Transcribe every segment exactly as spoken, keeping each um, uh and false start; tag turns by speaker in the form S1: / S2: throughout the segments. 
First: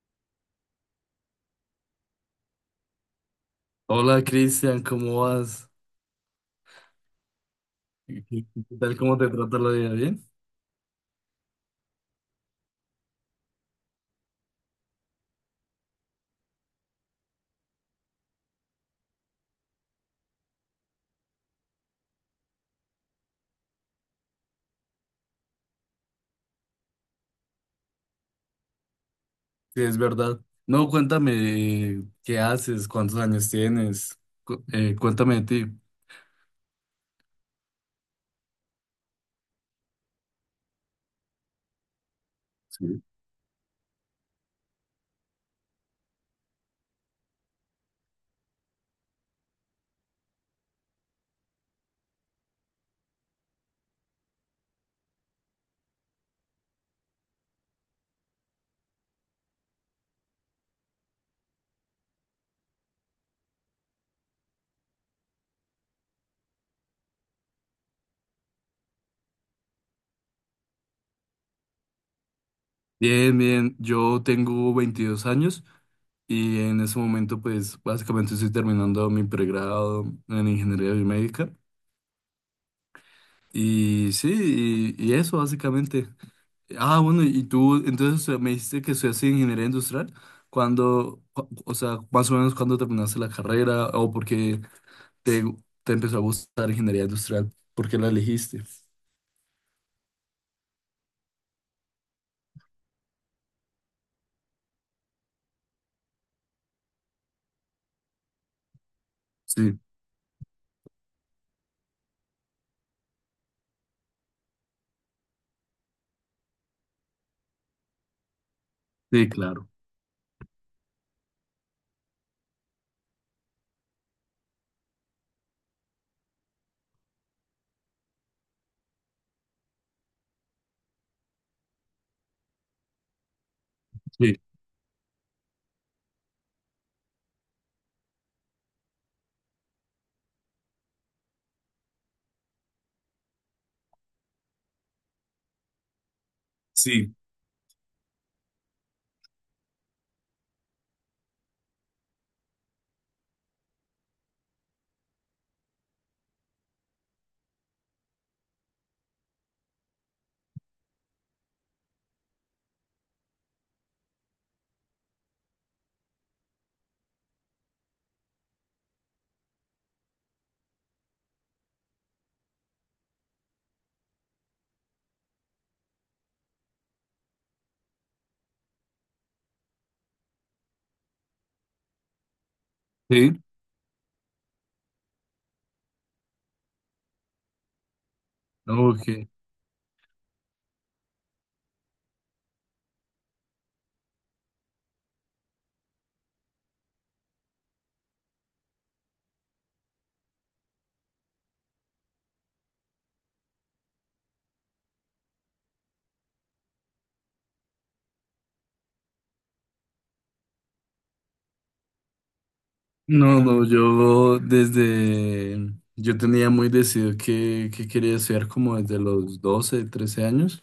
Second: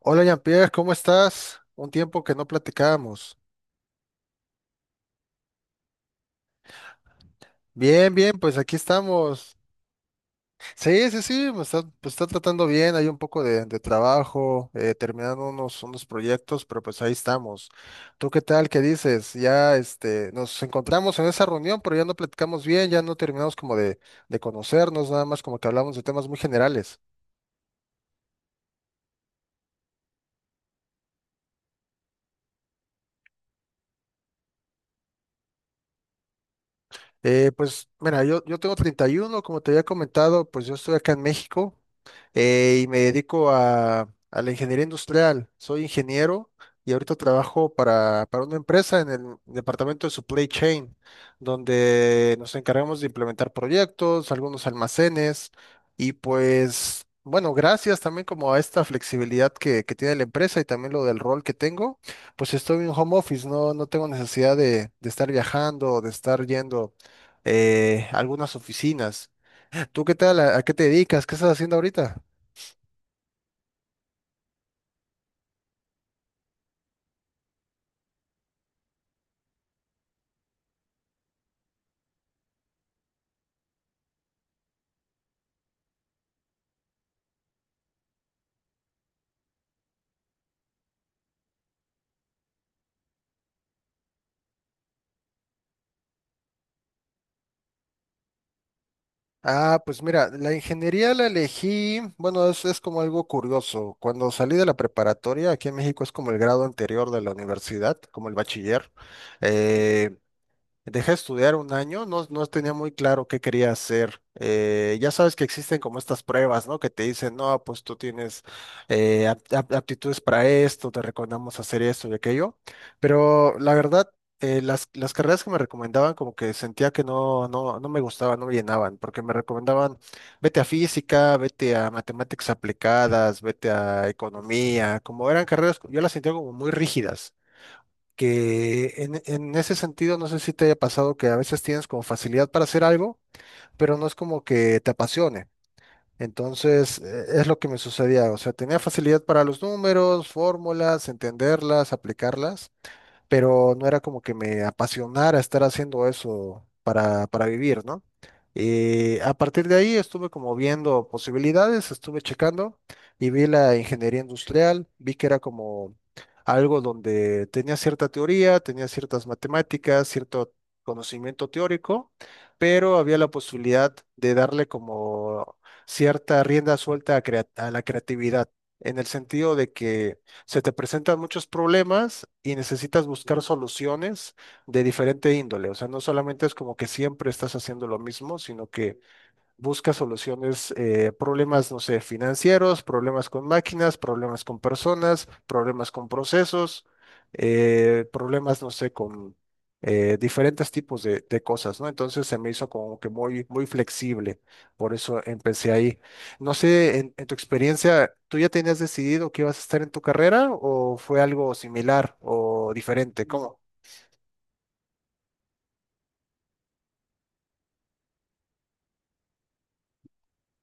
S1: Hola Jean-Pierre, ¿cómo estás? Un tiempo que no platicábamos.
S2: Hola Cristian, ¿cómo vas?
S1: Bien,
S2: ¿Qué
S1: bien,
S2: qué
S1: pues aquí
S2: tal? ¿Cómo te
S1: estamos.
S2: trata la vida? ¿Bien?
S1: Sí, sí, sí, me está, me está tratando bien, hay un poco de, de trabajo, eh, terminando unos, unos proyectos, pero pues ahí estamos. ¿Tú qué tal? ¿Qué dices? Ya este, nos encontramos en esa reunión, pero ya no platicamos bien, ya no terminamos como de, de conocernos, nada más como que hablamos de temas muy generales.
S2: Sí, es verdad. No, cuéntame qué haces, cuántos años tienes, Cu- eh, cuéntame de ti.
S1: Eh, pues mira, yo, yo tengo treinta y uno, como te había comentado, pues yo estoy acá en México. eh, y me
S2: Sí.
S1: dedico a, a la ingeniería industrial. Soy ingeniero y ahorita trabajo para, para una empresa en el departamento de supply chain, donde nos encargamos de implementar proyectos, algunos almacenes y pues, bueno, gracias también como a esta flexibilidad que, que tiene la empresa y también lo del rol que tengo, pues estoy en home office, no, no tengo necesidad de, de estar viajando, o de estar yendo eh, a algunas oficinas. ¿Tú qué tal? ¿A, a qué te dedicas? ¿Qué estás haciendo ahorita?
S2: Bien, bien, yo tengo veintidós años y en ese momento pues básicamente estoy terminando mi pregrado en ingeniería biomédica y sí, y, y eso básicamente. Ah, bueno, y tú, entonces eh, me dijiste que estudiaste ingeniería industrial. ¿Cuando o o sea, más o menos cuándo terminaste la carrera o por qué te, te empezó a gustar ingeniería industrial? ¿Por qué la elegiste?
S1: Ah, pues mira, la ingeniería la elegí, bueno, es, es como algo curioso. Cuando salí de la preparatoria, aquí en México es como el grado anterior de la universidad, como el bachiller.
S2: Sí,
S1: eh, Dejé de estudiar un año, no, no tenía muy claro qué quería hacer. Eh, ya sabes que existen como estas pruebas, ¿no? Que te dicen, no, pues tú tienes eh,
S2: sí,
S1: ap-
S2: claro.
S1: ap- aptitudes para esto, te recomendamos hacer esto y aquello. Pero la verdad, eh, las, las carreras que me recomendaban como que sentía que no, no, no me gustaban, no me llenaban, porque me recomendaban, vete a física, vete a matemáticas aplicadas, vete a
S2: Sí,
S1: economía, como eran carreras, yo las sentía como muy rígidas, que en, en ese sentido no sé si te haya pasado que a veces tienes como facilidad para hacer algo, pero no es como que te apasione. Entonces,
S2: sí,
S1: eh, es lo que me sucedía. O sea, tenía facilidad para los números, fórmulas, entenderlas, aplicarlas, pero no era como que me apasionara estar haciendo eso para, para vivir, ¿no? Y a partir de ahí estuve como viendo posibilidades, estuve checando y vi la ingeniería industrial, vi que era como algo donde tenía cierta teoría, tenía ciertas matemáticas, cierto conocimiento teórico, pero había la posibilidad de darle como cierta rienda suelta a crea- a la creatividad, en el sentido de que se te presentan muchos problemas y necesitas
S2: sí.
S1: buscar soluciones de diferente índole. O sea, no solamente es como que siempre estás haciendo lo mismo, sino que
S2: Ok.
S1: busca soluciones, eh, problemas, no sé, financieros, problemas con máquinas, problemas con personas, problemas con procesos, eh, problemas, no sé, con eh, diferentes tipos de, de cosas, ¿no? Entonces se me hizo como que muy, muy flexible, por eso empecé ahí. No sé, en, en tu experiencia, ¿tú ya tenías decidido que ibas a estar en tu carrera o fue algo similar o diferente?
S2: No,
S1: ¿Cómo?
S2: no, yo desde, yo tenía muy decidido que, que quería estudiar como desde los doce, trece años,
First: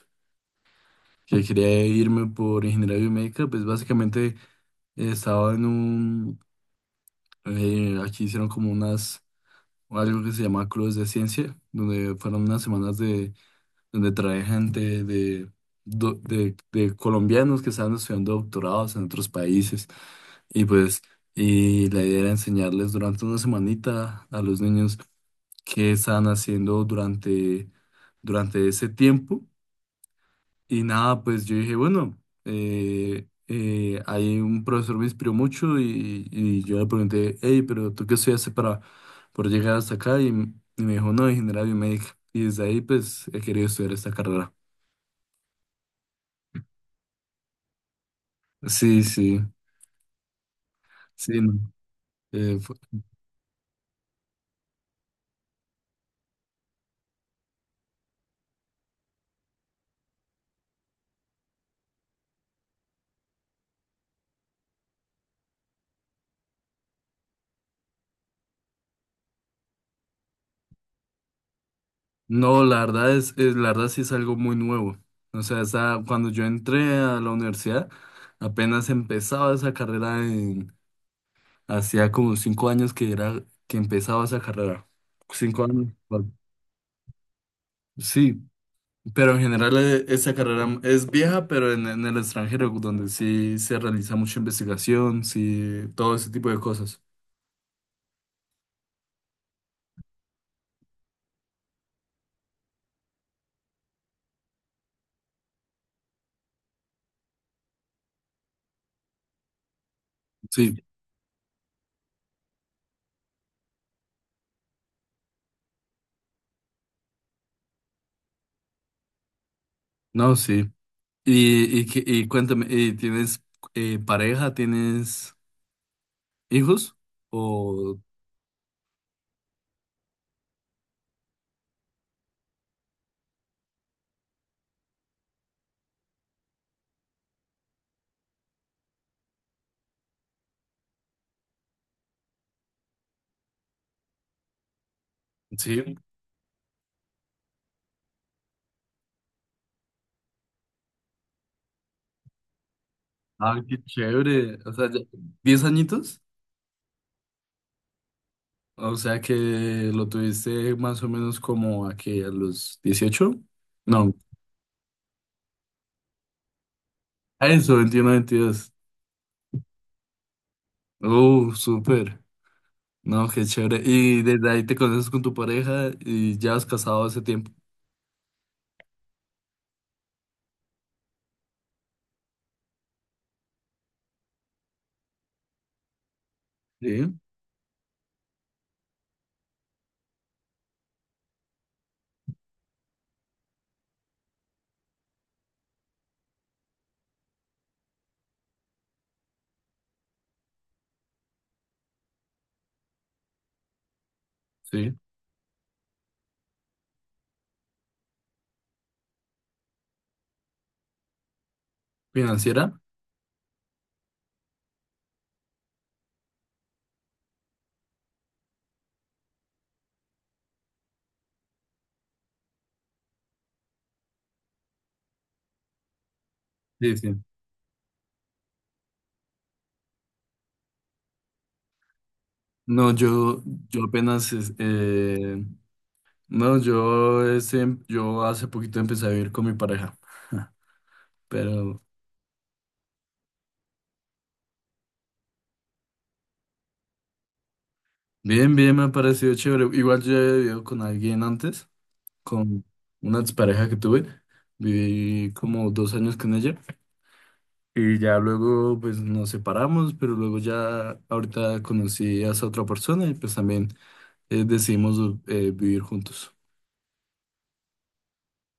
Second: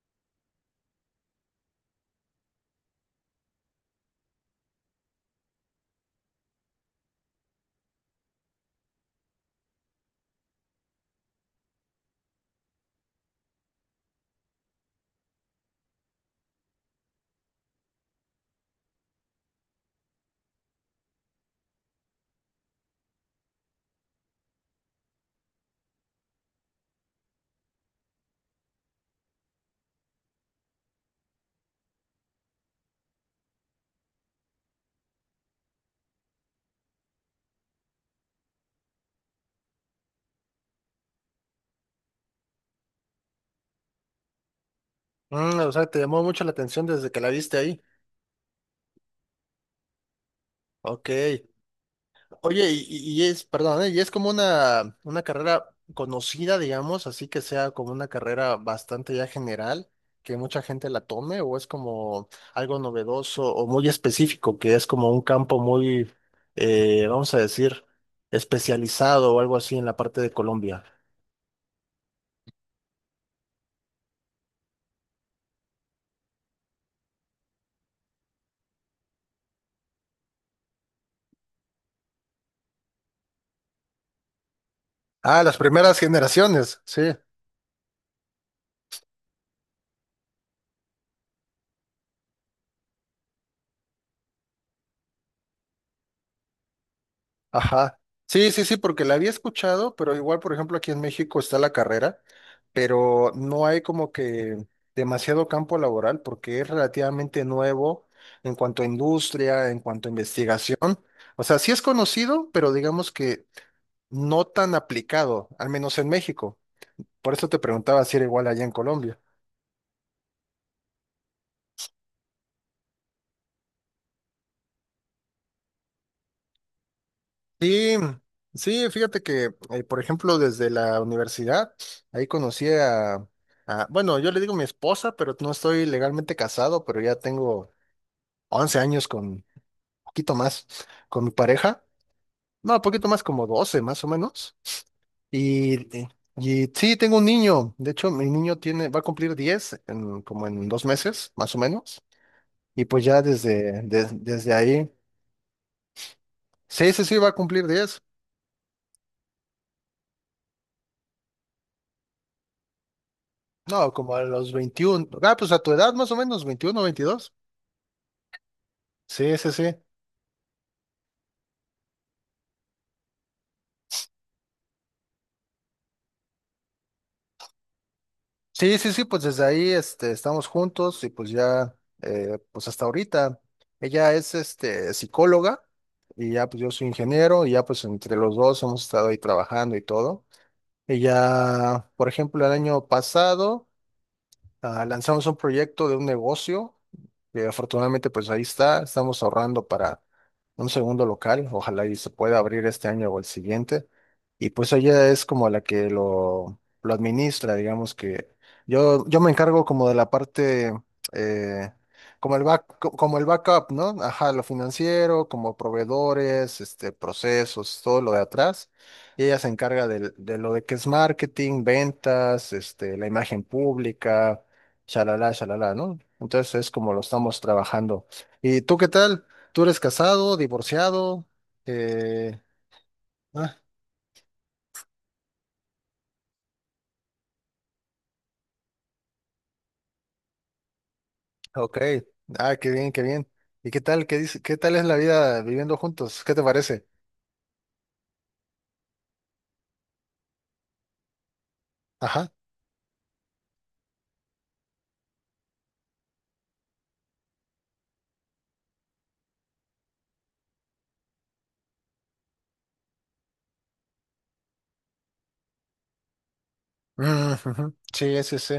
S2: que quería irme por ingeniería biomédica, pues básicamente eh, estaba en un... Eh, aquí hicieron como unas, algo que se llama Clubes de Ciencia, donde fueron unas semanas de, donde trae gente de, do- de, de colombianos que estaban estudiando doctorados en otros países. Y pues, y la idea era enseñarles durante una semanita a los niños qué estaban haciendo durante, durante ese tiempo y nada, pues yo dije, bueno, eh, eh, ahí un profesor me inspiró mucho y, y yo le pregunté, hey, pero ¿tú qué estudiaste para por llegar hasta acá? Y, m- y me dijo, no, ingeniería biomédica. Y desde ahí, pues, he querido estudiar esta carrera.
S1: Mm, o sea, te llamó mucho la atención desde que la viste ahí.
S2: Sí, sí,
S1: Ok.
S2: sí. No. Eh,
S1: Oye,
S2: fu-
S1: y, y- es, perdón, ¿eh? Y es como una, una, carrera conocida, digamos, así que sea como una carrera bastante ya general, que mucha gente la tome, o es como algo novedoso o muy específico, que es como un campo muy, eh, vamos a decir, especializado o algo así en la parte de Colombia.
S2: no, la verdad es, es- la verdad sí es algo muy nuevo. O sea, esa- cuando yo entré a la universidad, apenas empezaba esa carrera. Hacía como cinco años que era que empezaba esa carrera.
S1: Ah, las
S2: Cinco años.
S1: primeras
S2: Bueno,
S1: generaciones, sí.
S2: sí, pero en general eh, esa carrera es vieja, pero en, en el extranjero, donde sí se realiza mucha investigación, sí, todo ese tipo de cosas.
S1: Ajá. Sí, sí, sí, porque la había escuchado, pero igual, por ejemplo, aquí en México está la carrera, pero no hay como que demasiado campo laboral porque es relativamente nuevo en cuanto a industria, en cuanto a investigación.
S2: Sí,
S1: O sea, sí es conocido, pero digamos que no tan aplicado, al menos en México. Por eso te preguntaba si era igual allá en Colombia.
S2: no, sí. Y, y, que- y cuéntame, ¿y ¿tienes eh, pareja? ¿Tienes hijos?
S1: Sí,
S2: ¿O
S1: sí, fíjate que, eh, por ejemplo, desde la universidad, ahí conocí a, a- bueno, yo le digo mi esposa, pero no estoy legalmente casado, pero ya tengo once años con, poquito más, con mi pareja, no, poquito más como doce, más o menos,
S2: sí?
S1: y, y y sí, tengo un niño, de hecho, mi niño tiene, va a cumplir diez, en, como en dos meses, más o menos, y pues ya
S2: Ah, qué
S1: desde, des- desde
S2: chévere. O sea,
S1: ahí,
S2: ya- ¿diez añitos?
S1: sí, sí, sí, va a cumplir diez.
S2: O sea que lo tuviste más o menos como aquí a los dieciocho...
S1: No,
S2: No,
S1: como a los veintiuno. Ah, pues a tu edad, más o menos, veintiuno, veintidós.
S2: a eso, veintiuno, veintidós.
S1: Sí, sí, sí.
S2: Uh, súper. No, qué chévere. Y desde ahí te conoces con tu pareja y ya has casado hace tiempo.
S1: Sí, sí, sí, pues desde ahí este, estamos juntos y pues ya, eh, pues hasta ahorita. Ella es este, psicóloga y ya pues yo soy
S2: Sí,
S1: ingeniero y ya pues entre los dos hemos estado ahí trabajando y todo. Ella, por ejemplo, el año pasado. Ah, lanzamos un proyecto de un negocio que afortunadamente pues ahí está, estamos ahorrando para un segundo local, ojalá y se pueda abrir este año o el siguiente. Y pues
S2: sí.
S1: ella es como la que lo, lo administra, digamos que yo, yo me encargo como de la parte, eh, como el back,
S2: ¿Financiera?
S1: co- como el backup, ¿no? Ajá, lo financiero, como proveedores, este, procesos, todo lo de atrás. Y ella se encarga del- de, lo de que es marketing, ventas, este, la imagen pública, shalala, shalala, ¿no? Entonces es como
S2: Sí,
S1: lo
S2: sí.
S1: estamos trabajando. ¿Y tú qué tal? ¿Tú eres casado, divorciado? Eh,
S2: No, yo,
S1: ah,
S2: yo apenas, es- eh, no, yo, ese- yo hace poquito empecé a vivir con mi pareja,
S1: ok.
S2: pero...
S1: Ah, qué bien, qué bien. ¿Y qué tal? ¿Qué dice? ¿Qué tal es la vida viviendo juntos? ¿Qué te parece?
S2: Bien, bien, me ha parecido chévere. Igual yo he vivido con alguien antes.
S1: Ajá.
S2: Con una pareja que tuve. Viví como dos años con ella y ya luego pues nos separamos, pero luego ya ahorita conocí a esa otra persona y pues también eh, decidimos eh, vivir juntos.
S1: Mm, ujú. Sí, sí, sí.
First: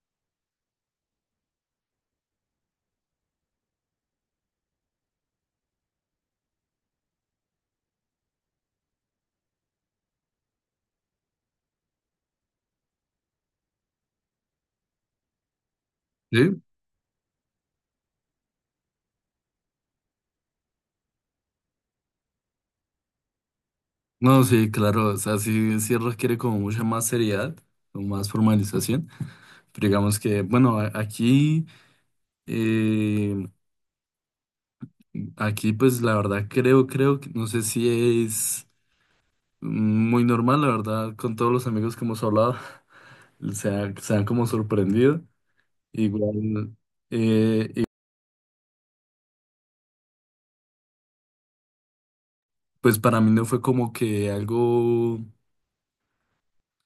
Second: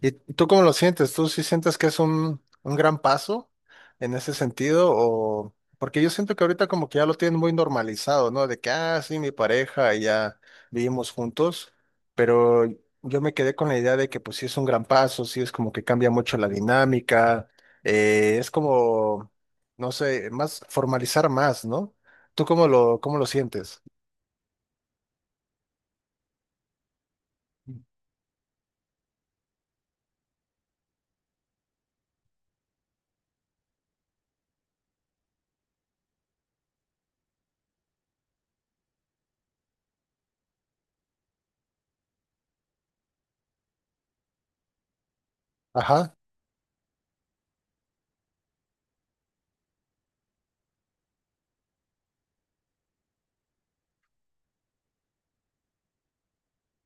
S1: ¿Y tú cómo lo sientes? ¿Tú sí sientes que es un, un, gran paso en ese sentido? O porque yo siento que ahorita como que ya lo tienen muy normalizado, ¿no? De que, ah, sí, mi pareja y ya vivimos juntos, pero yo me quedé con la idea de que pues sí es un gran paso, sí es como que cambia mucho la
S2: ¿Sí?
S1: dinámica, eh, es como, no sé, más formalizar más, ¿no? ¿Tú cómo lo, cómo lo sientes?
S2: No, sí, claro, o sea, sí, sí requiere como mucha más seriedad o más formalización, pero digamos que, bueno, a- aquí, eh, aquí pues la verdad creo, creo, que- no sé si es muy normal, la verdad, con todos los amigos que hemos hablado. se han, se han como sorprendido.
S1: Ajá.
S2: Igual, eh, y pues para mí no fue como que algo,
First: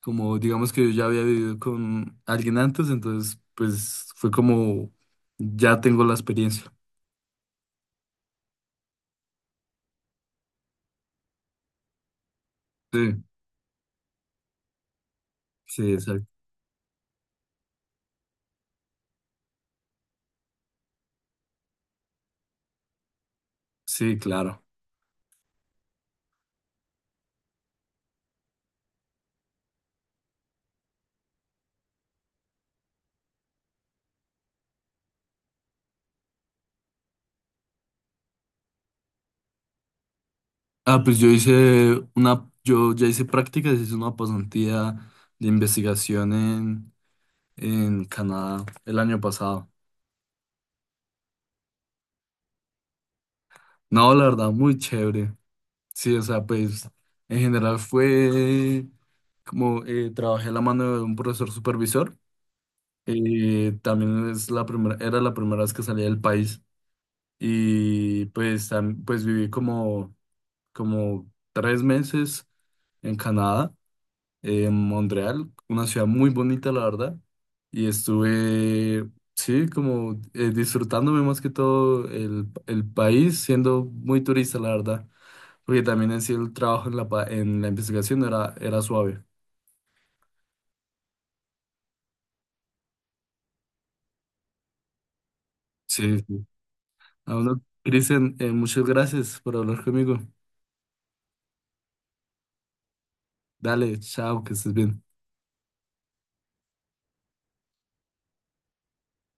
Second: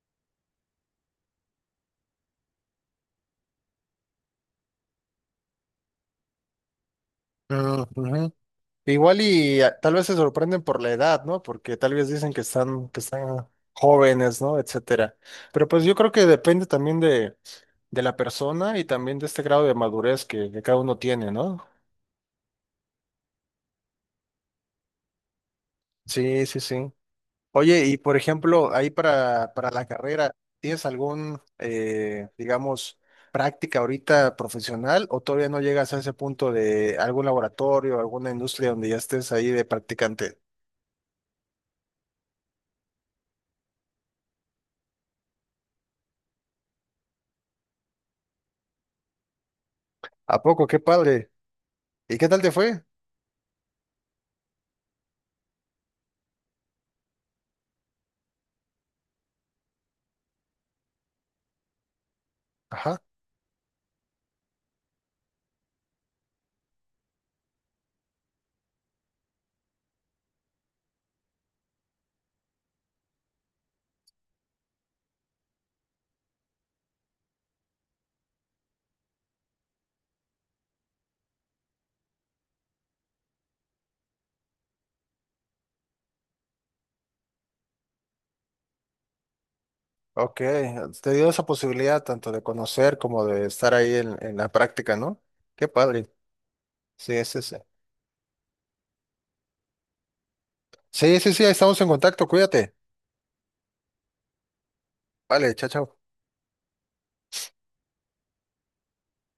S2: como digamos que yo ya había vivido con alguien antes, entonces pues fue como, ya tengo la experiencia.
S1: Ujú. Igual y ah, tal vez se sorprenden por la edad, ¿no? Porque tal vez dicen que están, que
S2: Sí,
S1: están jóvenes, ¿no? Etcétera. Pero pues
S2: sí,
S1: yo creo que
S2: exacto.
S1: depende también de, de la persona y también de este grado de madurez que, que cada uno tiene, ¿no?
S2: Sí, claro.
S1: Sí, sí, sí. Oye, y por ejemplo, ahí para, para la carrera, ¿tienes algún, eh, digamos, práctica ahorita profesional o todavía no llegas a ese punto de algún laboratorio, alguna industria donde ya estés ahí de practicante?
S2: Ah, pues yo hice una, yo ya hice prácticas, hice una pasantía de investigación en, en Canadá el año pasado.
S1: ¿A poco? Qué padre. ¿Y qué tal te fue?
S2: No, la verdad, muy chévere. Sí, o sea, pues en general fue como eh, trabajé a la mano de un profesor supervisor.
S1: Ajá.
S2: eh, también es la primera, era la primera vez que salía del país y pues, tam- pues viví como, como tres meses en Canadá, en Montreal, una ciudad muy bonita, la verdad. Y estuve, sí, como eh, disfrutándome más que todo el, el país, siendo muy turista, la verdad. Porque también en sí el trabajo en la, pa- en la investigación era, era suave.
S1: Ok, te dio esa posibilidad tanto de conocer como de estar ahí en, en la práctica, ¿no? Qué padre.
S2: Sí, sí.
S1: Sí,
S2: Ah,
S1: sí, sí.
S2: bueno, Cristian, eh, muchas gracias por hablar conmigo.
S1: Sí, sí, sí, ahí estamos en contacto, cuídate.
S2: Dale, chao, que estés bien.
S1: Vale, chao, chao.